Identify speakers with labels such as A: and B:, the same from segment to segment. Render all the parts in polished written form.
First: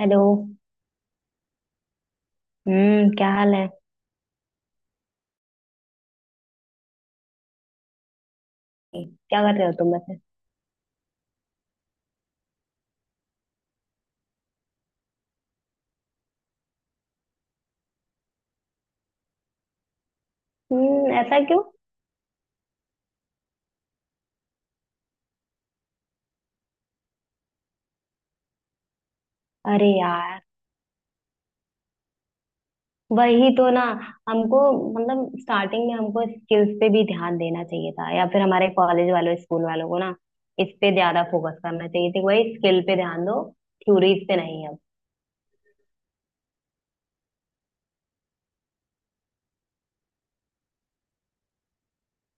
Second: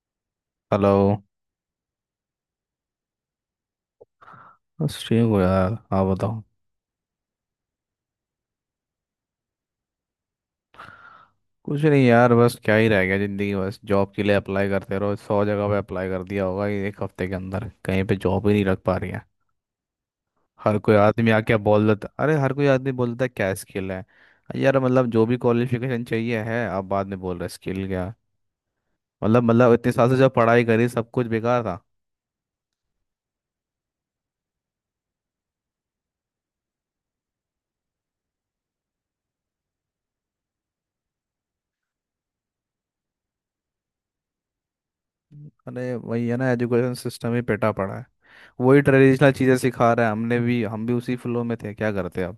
A: Hello.
B: Hello.
A: क्या हाल है?
B: बस ठीक हो यार, आप बताओ.
A: क्या कर रहे हो तुम वैसे?
B: कुछ नहीं यार, बस क्या ही रह गया ज़िंदगी. बस जॉब के लिए अप्लाई करते रहो. सौ जगह पे अप्लाई कर दिया होगा ये एक हफ्ते के अंदर, कहीं पे जॉब ही नहीं लग पा रही है. हर कोई आदमी
A: ऐसा
B: आके
A: क्यों?
B: बोल देता, अरे हर कोई आदमी बोल देता है क्या स्किल है. यार मतलब जो भी क्वालिफिकेशन चाहिए है, आप बाद में बोल रहे स्किल क्या. मतलब
A: अरे
B: इतने साल से जब
A: यार,
B: पढ़ाई करी, सब कुछ बेकार था.
A: वही तो ना। हमको मतलब स्टार्टिंग में हमको स्किल्स पे भी ध्यान देना चाहिए था, या फिर हमारे कॉलेज वालों, स्कूल वालों को ना इस पे ज्यादा फोकस करना चाहिए था। वही स्किल पे ध्यान दो, थ्योरीज पे नहीं। अब
B: अरे वही है ना, एजुकेशन सिस्टम ही पेटा पड़ा है. वही ट्रेडिशनल चीज़ें सिखा रहा है. हमने भी हम भी उसी फ्लो में थे, क्या करते अब.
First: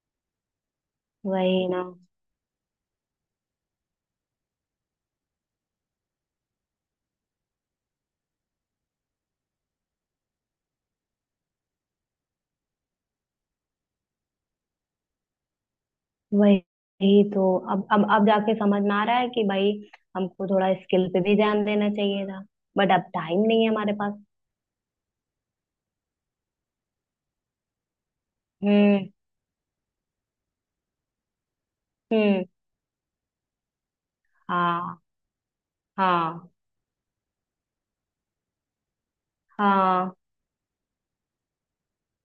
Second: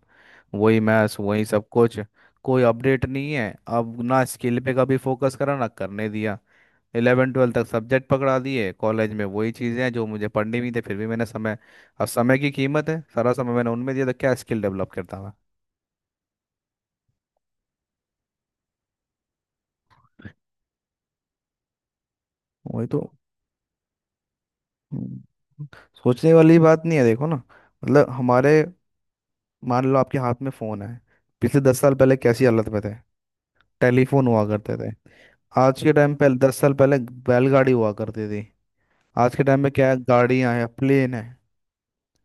B: वही मैथ्स, वही
A: वही
B: सब
A: ना,
B: कुछ. कोई अपडेट नहीं है. अब ना स्किल पे कभी फोकस करा ना करने दिया. 11वीं 12वीं तक सब्जेक्ट पकड़ा दिए, कॉलेज में वही चीज़ें हैं जो मुझे पढ़नी भी थी. फिर भी मैंने समय, अब समय की कीमत है. सारा समय मैंने उनमें दिया, तो क्या स्किल डेवलप करता मैं.
A: वही तो। अब जाके समझ में आ रहा है कि भाई हमको थोड़ा स्किल पे भी ध्यान देना चाहिए था।
B: वही
A: बट
B: तो.
A: अब टाइम नहीं है हमारे पास।
B: हम्म, सोचने वाली बात नहीं है, देखो ना. मतलब हमारे,
A: हम्म।
B: मान लो आपके हाथ में फोन है. पिछले 10 साल पहले कैसी
A: हम्म।
B: हालत में थे. टेलीफोन हुआ करते थे.
A: हाँ।
B: आज के टाइम पे,
A: हाँ।
B: 10 साल पहले बैलगाड़ी हुआ करती थी. आज के टाइम में क्या है,
A: हाँ।
B: गाड़ियां हैं, प्लेन है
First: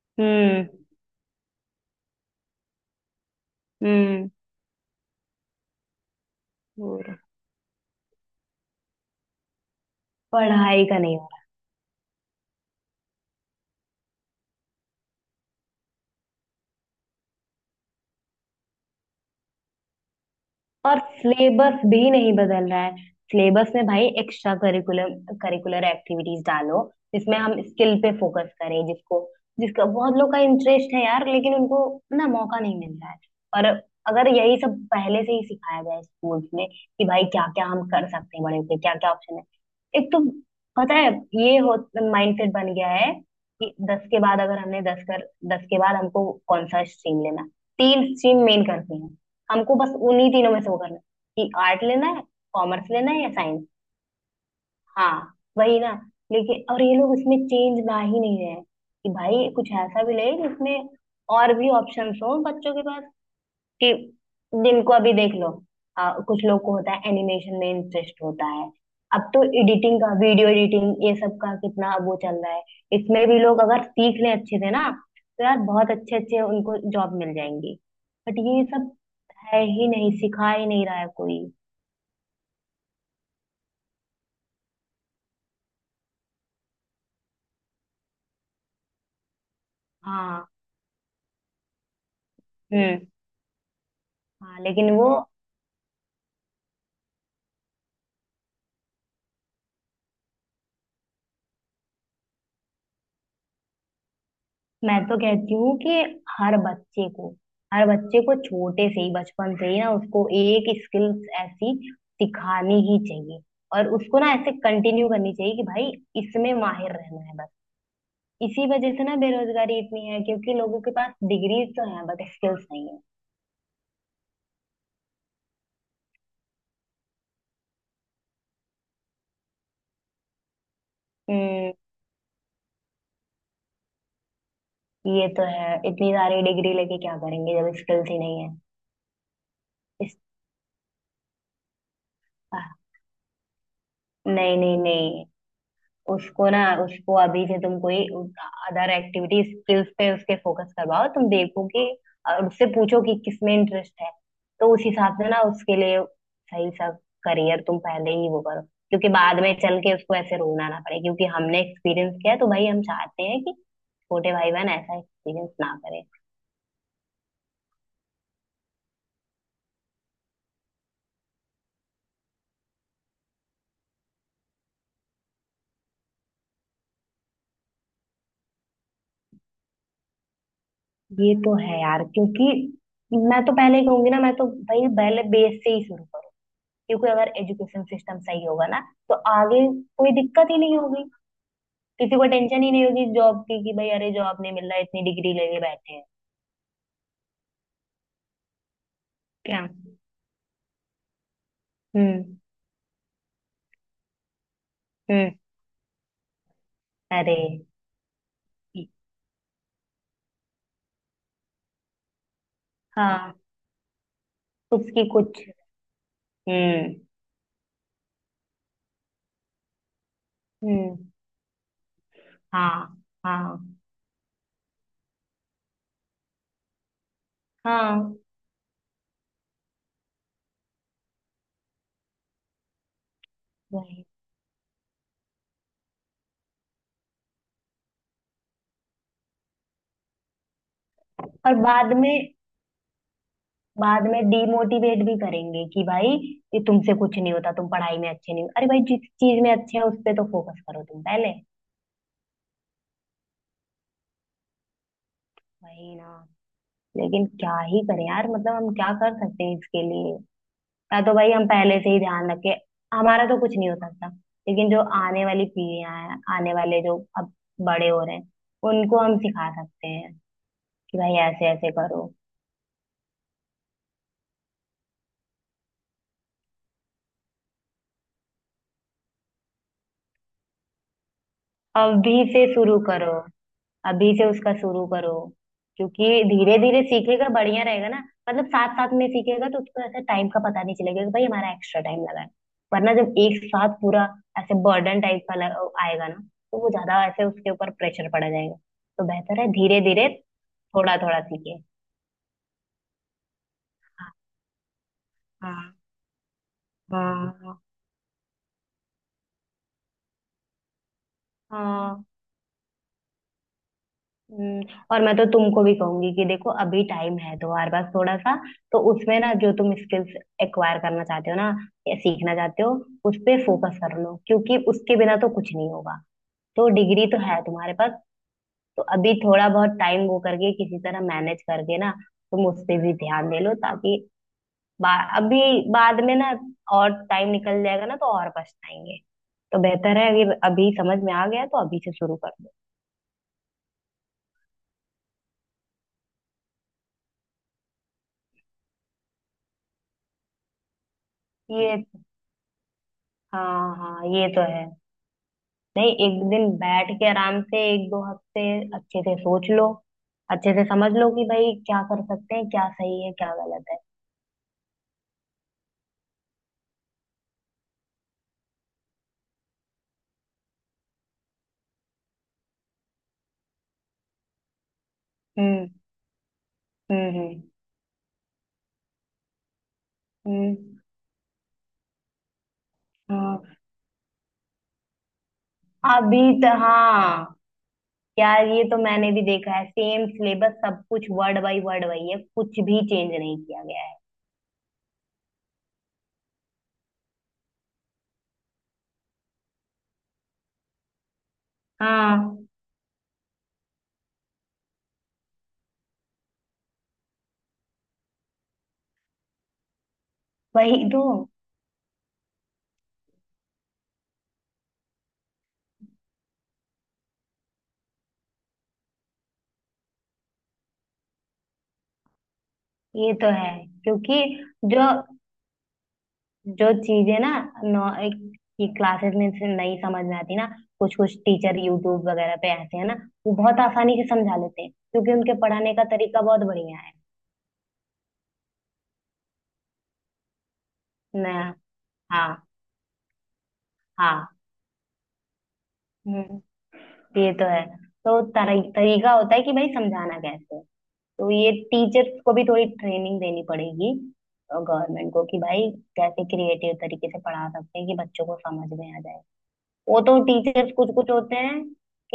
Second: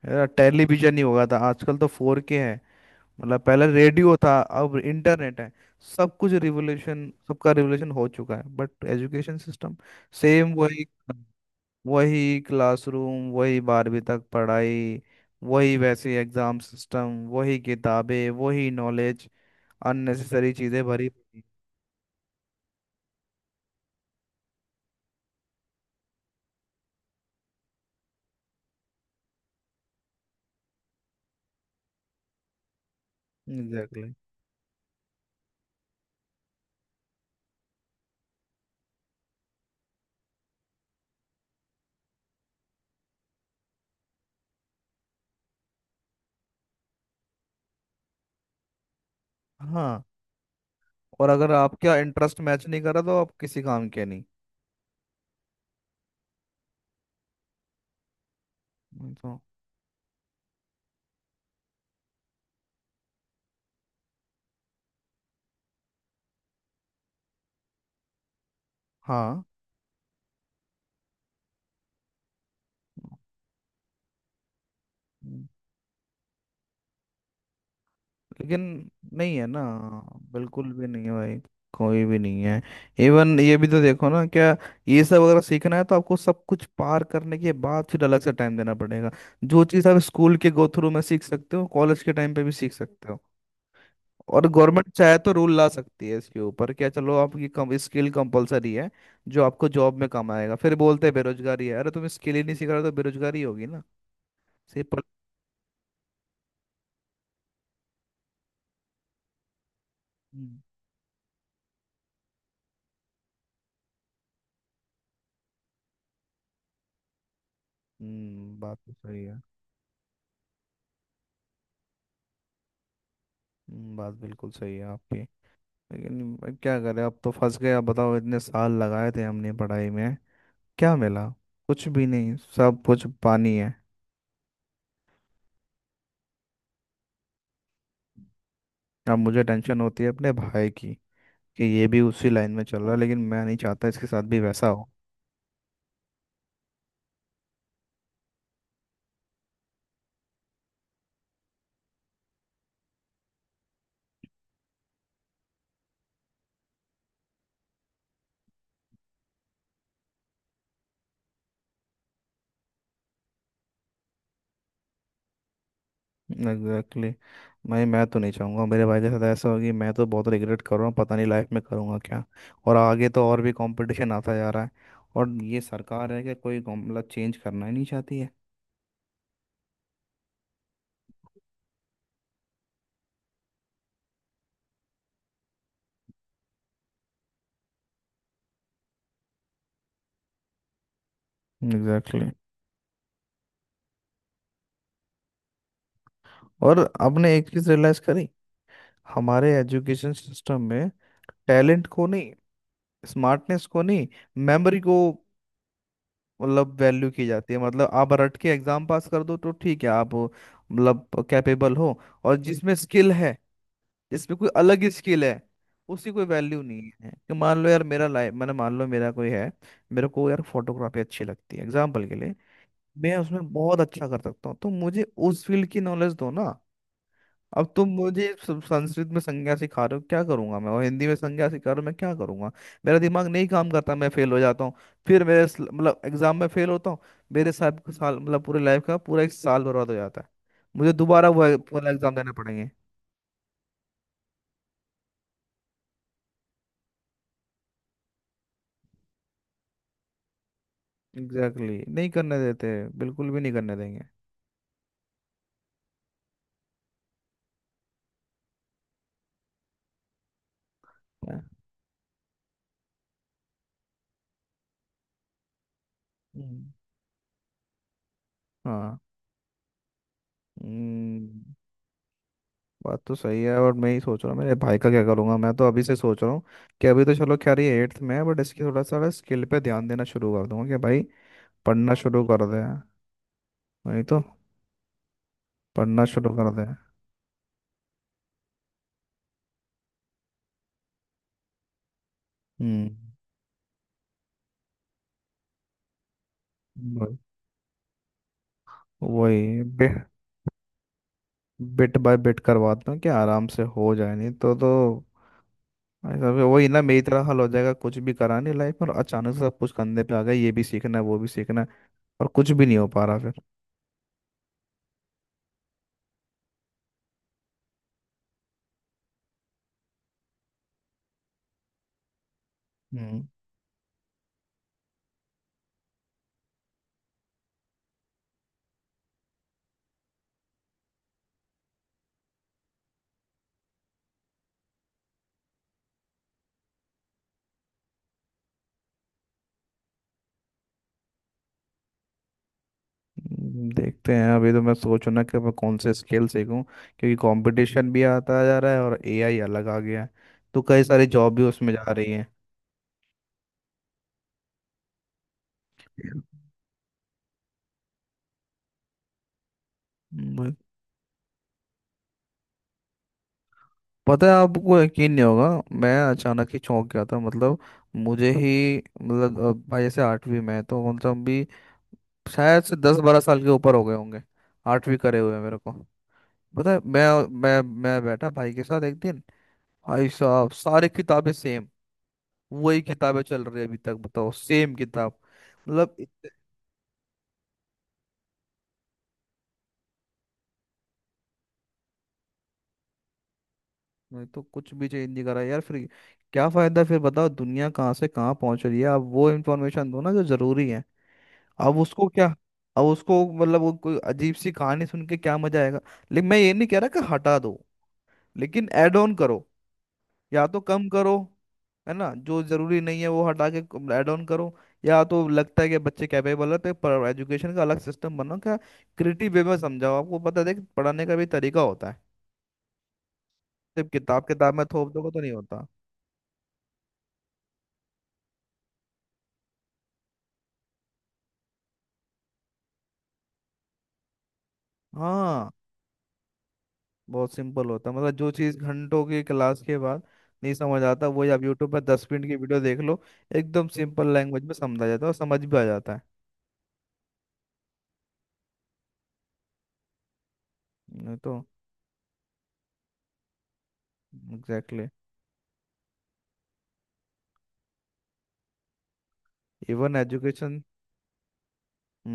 B: यार.
A: हम्म।
B: टेलीविजन ही होगा था, आजकल तो 4K है. मतलब पहले रेडियो
A: हम्म।
B: था, अब इंटरनेट है. सब कुछ रिवोल्यूशन,
A: और
B: सबका रिवोल्यूशन हो चुका है, बट एजुकेशन सिस्टम सेम
A: पढ़ाई
B: वही.
A: का नहीं।
B: वही क्लासरूम, वही 12वीं तक पढ़ाई. वही वैसे एग्जाम सिस्टम, वही किताबें, वही नॉलेज. अननेसेसरी चीजें
A: और
B: भरी पड़ी.
A: सिलेबस भी नहीं बदल रहा है। सिलेबस में भाई एक्स्ट्रा करिकुलर करिकुलर एक्टिविटीज डालो, जिसमें हम स्किल पे फोकस करें, जिसको जिसका बहुत लोग का इंटरेस्ट है यार, लेकिन उनको ना मौका नहीं मिल रहा है। और
B: एग्जैक्टली.
A: अगर यही सब पहले से ही सिखाया जाए स्कूल्स में, कि भाई क्या क्या हम कर सकते हैं बड़े होके, क्या क्या ऑप्शन है। एक तो पता है, ये हो माइंडसेट बन गया है कि दस के बाद अगर हमने दस कर दस के बाद हमको कौन सा स्ट्रीम लेना। तीन स्ट्रीम मेन करते हैं, हमको बस
B: हाँ,
A: उन्हीं तीनों में से वो करना है।
B: और
A: कि
B: अगर
A: आर्ट
B: आपका
A: लेना है,
B: इंटरेस्ट मैच नहीं
A: कॉमर्स
B: कर रहा,
A: लेना
B: तो
A: है या
B: आप किसी
A: साइंस।
B: काम के नहीं.
A: हाँ। वही ना। लेकिन और ये लोग इसमें चेंज ला ही नहीं रहे हैं, कि
B: तो
A: भाई कुछ ऐसा भी ले जिसमें और भी ऑप्शंस हो बच्चों के पास। कि जिनको अभी देख लो, कुछ लोग को होता है, एनिमेशन में इंटरेस्ट होता है। अब
B: हाँ
A: तो एडिटिंग का, वीडियो एडिटिंग, ये सब का कितना अब वो चल रहा है। इसमें भी लोग अगर सीख लें अच्छे से ना, तो यार बहुत अच्छे अच्छे उनको जॉब मिल जाएंगी। बट
B: लेकिन.
A: ये सब
B: नहीं है ना,
A: है ही नहीं, सिखा ही
B: बिल्कुल
A: नहीं
B: भी
A: रहा
B: नहीं
A: है
B: है भाई.
A: कोई।
B: कोई भी नहीं है. इवन ये भी तो देखो ना क्या, ये सब अगर सीखना है तो आपको सब कुछ पार करने के बाद फिर अलग से टाइम देना पड़ेगा. जो चीज़ आप स्कूल
A: हाँ।
B: के गो थ्रू में सीख सकते हो, कॉलेज के टाइम पे भी सीख
A: हम्म।
B: सकते हो. और
A: हाँ
B: गवर्नमेंट
A: लेकिन वो।
B: चाहे तो रूल ला सकती है इसके ऊपर, क्या चलो आपकी कम स्किल कंपलसरी है जो आपको जॉब में काम आएगा. फिर बोलते हैं बेरोजगारी है, अरे तुम स्किल ही नहीं सीख रहे हो तो बेरोजगारी होगी ना. सिर्फ
A: मैं तो कहती हूँ कि हर बच्चे को, हर बच्चे को छोटे से ही, बचपन से ही ना उसको
B: हम्म
A: एक स्किल्स ऐसी सिखानी ही चाहिए। और उसको ना ऐसे कंटिन्यू करनी चाहिए कि भाई इसमें माहिर रहना है बस।
B: हम्म.
A: इसी
B: बात
A: वजह
B: तो
A: से ना
B: सही है.
A: बेरोजगारी इतनी है, क्योंकि लोगों के पास डिग्री तो है बट स्किल्स नहीं है।
B: बात बिल्कुल सही है आपकी. लेकिन भाई क्या करें, अब तो फंस गए. अब बताओ, इतने साल लगाए थे हमने पढ़ाई में, क्या मिला.
A: हम्म।
B: कुछ भी नहीं, सब कुछ पानी है.
A: ये तो है, इतनी सारी डिग्री लेके क्या करेंगे जब स्किल्स ही नहीं है?
B: अब मुझे टेंशन होती है
A: इस,
B: अपने भाई की, कि ये भी उसी लाइन में
A: आह,
B: चल रहा है. लेकिन मैं नहीं चाहता इसके साथ भी
A: नहीं
B: वैसा
A: नहीं
B: हो.
A: नहीं। उसको ना, उसको अभी से तुम कोई अदर एक्टिविटी स्किल्स पे उसके फोकस करवाओ, तुम देखो कि, और उससे पूछो कि किसमें इंटरेस्ट है, तो उस हिसाब से ना उसके लिए सही सा करियर तुम पहले ही वो करो। क्योंकि बाद में चल के उसको ऐसे रोना ना पड़े, क्योंकि हमने एक्सपीरियंस किया है, तो भाई हम चाहते हैं कि छोटे भाई बहन ऐसा एक्सपीरियंस ना करें।
B: Exactly exactly. मैं तो नहीं चाहूँगा मेरे भाई के साथ ऐसा होगी. मैं तो बहुत रिग्रेट कर रहा हूँ, पता नहीं लाइफ में करूँगा क्या. और आगे तो और भी कंपटीशन आता जा रहा है. और ये सरकार है कि कोई मतलब चेंज करना ही नहीं चाहती है.
A: ये तो है यार, क्योंकि मैं तो पहले ही कहूंगी ना, मैं तो भाई पहले बेस से ही शुरू करो। क्योंकि अगर एजुकेशन सिस्टम सही होगा ना, तो आगे कोई दिक्कत ही नहीं होगी। किसी
B: एग्जैक्टली
A: को
B: exactly.
A: टेंशन ही नहीं होगी जॉब की, कि भाई अरे जॉब नहीं मिल रहा, इतनी डिग्री लेके बैठे हैं।
B: और आपने एक चीज़ रियलाइज़ करी हमारे
A: क्या?
B: एजुकेशन सिस्टम में. टैलेंट को नहीं,
A: हम्म।
B: स्मार्टनेस को नहीं, मेमोरी को
A: हम्म।
B: मतलब वैल्यू की
A: अरे।
B: जाती है. मतलब आप रट के एग्जाम पास कर दो तो ठीक है, आप मतलब कैपेबल हो. और जिसमें स्किल है,
A: हाँ।
B: जिसमें कोई अलग ही
A: उसकी
B: स्किल है,
A: कुछ।
B: उसी कोई वैल्यू नहीं
A: हम्म।
B: है. कि मान लो यार, मेरा लाइफ, मैंने मान लो मेरा कोई है, मेरे को यार फोटोग्राफी
A: हम्म।
B: अच्छी लगती है एग्जाम्पल के लिए.
A: हाँ।
B: मैं उसमें
A: हाँ।
B: बहुत अच्छा कर सकता हूँ, तो मुझे उस फील्ड की नॉलेज दो ना. अब तुम
A: हाँ।
B: मुझे संस्कृत में संज्ञा सिखा रहे हो, क्या करूंगा मैं. और हिंदी में संज्ञा सिखा रहे हो, मैं क्या करूंगा. मेरा दिमाग नहीं काम करता,
A: वही।
B: मैं फेल हो जाता हूँ. फिर मेरे मतलब एग्जाम में फेल होता हूँ. मेरे साथ का साल, मतलब पूरे लाइफ का पूरा एक साल बर्बाद हो जाता है. मुझे दोबारा वो
A: और
B: वाला
A: बाद
B: एग्जाम देने
A: में,
B: पड़ेंगे.
A: बाद में डीमोटिवेट भी करेंगे कि भाई ये तुमसे कुछ नहीं होता, तुम पढ़ाई में अच्छे नहीं हो। अरे भाई, जिस चीज में अच्छे हैं उस पे तो फोकस करो तुम पहले।
B: Exactly exactly. नहीं करने देते, बिल्कुल भी नहीं करने देंगे.
A: वही ना। लेकिन क्या ही करें यार, मतलब हम क्या कर सकते हैं इसके लिए? ना तो भाई
B: हाँ.
A: हम पहले से ही ध्यान रखे। हमारा तो कुछ नहीं हो सकता, लेकिन जो आने वाली पीढ़ियां हैं, आने
B: हम्म.
A: वाले जो अब बड़े हो रहे हैं,
B: हाँ.
A: उनको हम सिखा सकते हैं कि भाई
B: हम्म,
A: ऐसे ऐसे करो।
B: बात तो सही है. और मैं ही सोच रहा हूँ मेरे भाई का क्या करूंगा. मैं तो अभी से सोच रहा हूँ कि अभी तो चलो खैर ये 8th में है, बट इसकी थोड़ा सा स्किल पे ध्यान देना शुरू कर दूंगा. कि भाई पढ़ना शुरू
A: अभी से
B: कर दे.
A: शुरू करो,
B: वही
A: अभी
B: तो.
A: से उसका शुरू करो,
B: पढ़ना
A: क्योंकि
B: शुरू कर
A: धीरे
B: दे.
A: धीरे सीखेगा बढ़िया रहेगा ना। मतलब साथ साथ में सीखेगा तो उसको ऐसा टाइम का पता नहीं चलेगा कि भाई हमारा एक्स्ट्रा टाइम लगा है। वरना
B: हम्म.
A: जब एक साथ पूरा ऐसे बर्डन टाइप का आएगा ना, तो वो ज्यादा
B: वही.
A: ऐसे उसके ऊपर प्रेशर पड़ जाएगा। तो बेहतर है
B: वही,
A: धीरे धीरे थोड़ा थोड़ा सीखे।
B: बिट बाय बिट करवाता हूँ कि आराम से हो
A: हाँ।
B: जाए. नहीं तो भाई साहब, वही ना मेरी तरह हल हो
A: हाँ।
B: जाएगा. कुछ भी करा नहीं लाइफ में, और अचानक से सब कुछ कंधे पे आ गया. ये भी सीखना है, वो भी सीखना है,
A: हाँ।
B: और कुछ भी नहीं हो पा रहा फिर.
A: हम्म। और मैं तो तुमको भी कहूंगी कि देखो अभी टाइम है तुम्हारे पास थोड़ा सा, तो उसमें ना जो तुम स्किल्स एक्वायर करना चाहते हो ना, या सीखना चाहते हो, उस
B: हम्म.
A: पे फोकस कर लो, क्योंकि उसके बिना तो कुछ नहीं होगा। तो डिग्री तो है तुम्हारे पास, तो अभी थोड़ा बहुत टाइम वो करके किसी तरह मैनेज करके ना तुम उस पे भी ध्यान दे लो, ताकि बा, अभी बाद में ना और टाइम निकल जाएगा ना, तो और पछताएंगे। तो बेहतर है, अगर अभी समझ में आ गया तो अभी से शुरू कर दो।
B: देखते हैं. अभी तो मैं सोचू ना कि मैं कौन से स्किल सीखूं, क्योंकि कंपटीशन भी आता जा रहा है और एआई अलग आ गया है. तो कई सारी जॉब भी उसमें
A: ये,
B: जा रही
A: हाँ हाँ, ये तो है। नहीं, एक दिन बैठ के आराम से एक दो हफ्ते अच्छे से सोच लो, अच्छे
B: है.
A: से समझ लो कि भाई क्या कर सकते हैं, क्या सही है क्या गलत है।
B: पता है, आपको यकीन नहीं होगा. मैं अचानक ही चौंक गया था मतलब. मुझे ही मतलब भाई ऐसे 8वीं में है, तो कौन सा हम भी शायद से 10 12 साल के ऊपर हो गए होंगे 8वीं करे हुए मेरे
A: हम्म।
B: को. पता है मैं
A: हम्म। हम्म।
B: मैं मैं बैठा भाई के साथ एक दिन, भाई साहब
A: हम्म,
B: सारी किताबें सेम. वही किताबें चल
A: हाँ
B: रही है अभी तक, बताओ सेम किताब. मतलब
A: अभी तो। हाँ यार, ये तो मैंने भी देखा है, सेम सिलेबस सब कुछ, वर्ड बाय वर्ड वही है, कुछ भी चेंज नहीं किया गया है।
B: नहीं तो कुछ भी चेंज नहीं करा यार फिर. क्या फायदा फिर, बताओ दुनिया कहाँ से कहाँ पहुंच रही है, आप वो इन्फॉर्मेशन दो ना जो जरूरी है. अब उसको क्या,
A: हाँ।
B: अब उसको मतलब वो कोई अजीब सी कहानी सुन के क्या मजा आएगा. लेकिन मैं ये नहीं कह रहा कि हटा दो. लेकिन ऐड ऑन करो, या तो
A: वही
B: कम
A: तो।
B: करो. है ना, जो जरूरी नहीं है वो हटा के ऐड ऑन करो. या तो लगता है कि बच्चे कैपेबल है, तो पर एजुकेशन का अलग सिस्टम बनाओ क्या. क्रिएटिव वे में समझाओ. आपको पता है, देख, पढ़ाने का भी तरीका होता है.
A: ये तो है।
B: सिर्फ
A: क्योंकि
B: किताब किताब में
A: जो,
B: थोप दोगे तो नहीं होता.
A: जो चीजें ना, नौ ये क्लासेस में से नहीं समझ में आती ना, कुछ कुछ टीचर यूट्यूब वगैरह पे ऐसे हैं ना, वो बहुत आसानी से समझा लेते हैं, क्योंकि उनके
B: हाँ,
A: पढ़ाने का तरीका बहुत बढ़िया है।
B: बहुत सिंपल होता है. मतलब जो चीज़ घंटों की क्लास के बाद नहीं समझ आता, वही
A: ना।
B: आप यूट्यूब पर दस
A: हाँ।
B: मिनट की वीडियो देख लो, एकदम सिंपल
A: हाँ।
B: लैंग्वेज में समझा जाता है और समझ भी आ जाता है.
A: हम्म, ये तो है। तो तरीका होता है कि भाई समझाना कैसे है।
B: नहीं
A: तो
B: तो.
A: ये टीचर्स को भी थोड़ी ट्रेनिंग देनी पड़ेगी,
B: एग्जैक्टली.
A: गवर्नमेंट को, कि भाई कैसे क्रिएटिव तरीके से पढ़ा सकते हैं कि बच्चों को समझ में आ जाए।
B: इवन
A: वो तो
B: एजुकेशन.
A: टीचर्स कुछ कुछ होते हैं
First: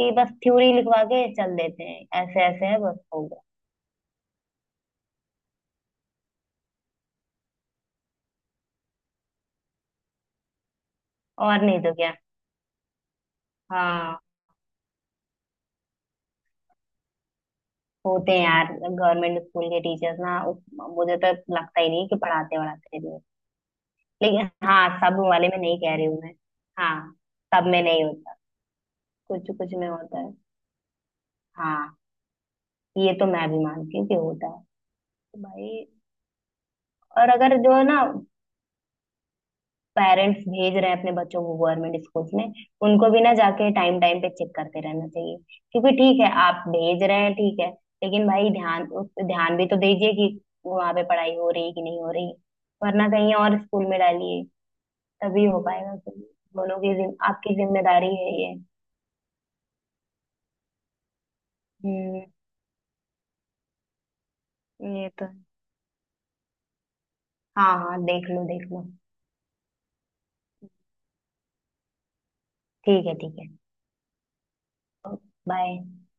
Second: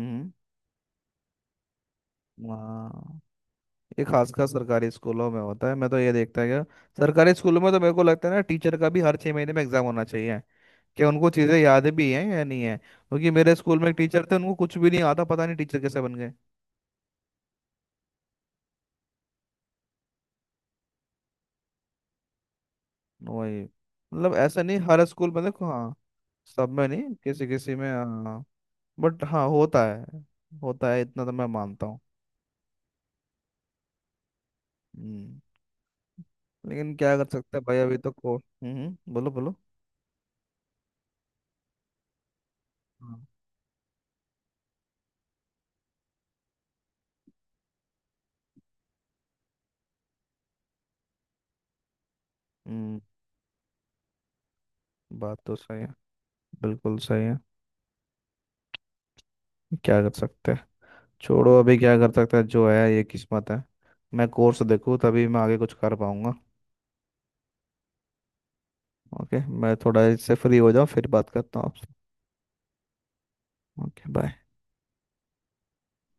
A: कि बस थ्योरी लिखवा के चल देते हैं, ऐसे ऐसे है बस
B: हाँ,
A: हो गया।
B: ये खासकर सरकारी स्कूलों में होता है, मैं तो ये देखता गया. सरकारी स्कूलों में तो मेरे को लगता है ना, टीचर का भी हर 6 महीने में एग्जाम होना चाहिए कि उनको चीज़ें
A: और नहीं
B: याद
A: तो
B: भी
A: क्या।
B: हैं या नहीं है. क्योंकि मेरे स्कूल में एक
A: हाँ।
B: टीचर थे, उनको कुछ भी नहीं आता. पता नहीं टीचर कैसे बन गए.
A: होते हैं यार गवर्नमेंट स्कूल के टीचर्स ना, मुझे तो लगता ही नहीं कि पढ़ाते वढ़ाते भी हैं।
B: वही, मतलब
A: लेकिन
B: ऐसा नहीं
A: हाँ,
B: हर
A: सब
B: स्कूल में,
A: वाले में
B: देखो
A: नहीं
B: हाँ.
A: कह रही हूँ मैं।
B: सब में
A: हाँ।
B: नहीं, किसी
A: सब
B: किसी
A: में
B: में
A: नहीं होता,
B: हाँ. बट हाँ
A: कुछ कुछ
B: होता
A: में होता
B: है,
A: है।
B: होता है, इतना तो मैं मानता
A: हाँ,
B: हूँ.
A: ये तो मैं भी मानती हूँ कि होता
B: हम्म,
A: है भाई।
B: लेकिन क्या कर
A: और अगर
B: सकते हैं
A: जो
B: भाई.
A: है ना,
B: अभी तो को हम्म, बोलो बोलो.
A: पेरेंट्स भेज रहे हैं अपने बच्चों को गवर्नमेंट स्कूल्स में, उनको भी
B: हाँ.
A: ना जाके टाइम टाइम पे चेक करते रहना चाहिए। क्योंकि ठीक है आप भेज रहे हैं ठीक है, लेकिन भाई ध्यान, उस पे ध्यान भी तो दीजिए कि वहां पे पढ़ाई हो रही है कि नहीं हो रही।
B: हम्म,
A: वरना कहीं और स्कूल में डालिए,
B: बात
A: तभी
B: तो
A: हो
B: सही है.
A: पाएगा कि दोनों की
B: बिल्कुल सही है.
A: आपकी जिम्मेदारी है ये।
B: क्या कर सकते हैं. छोड़ो, अभी क्या कर
A: हम्म।
B: सकते हैं, जो है ये किस्मत है. मैं कोर्स देखूँ
A: ये तो
B: तभी मैं
A: है।
B: आगे कुछ कर पाऊंगा.
A: हाँ हाँ, देख लो देख लो।
B: ओके, मैं थोड़ा इससे फ्री हो जाऊँ फिर बात करता हूँ आपसे.
A: ठीक है ठीक है।
B: Okay bye.
A: बाय।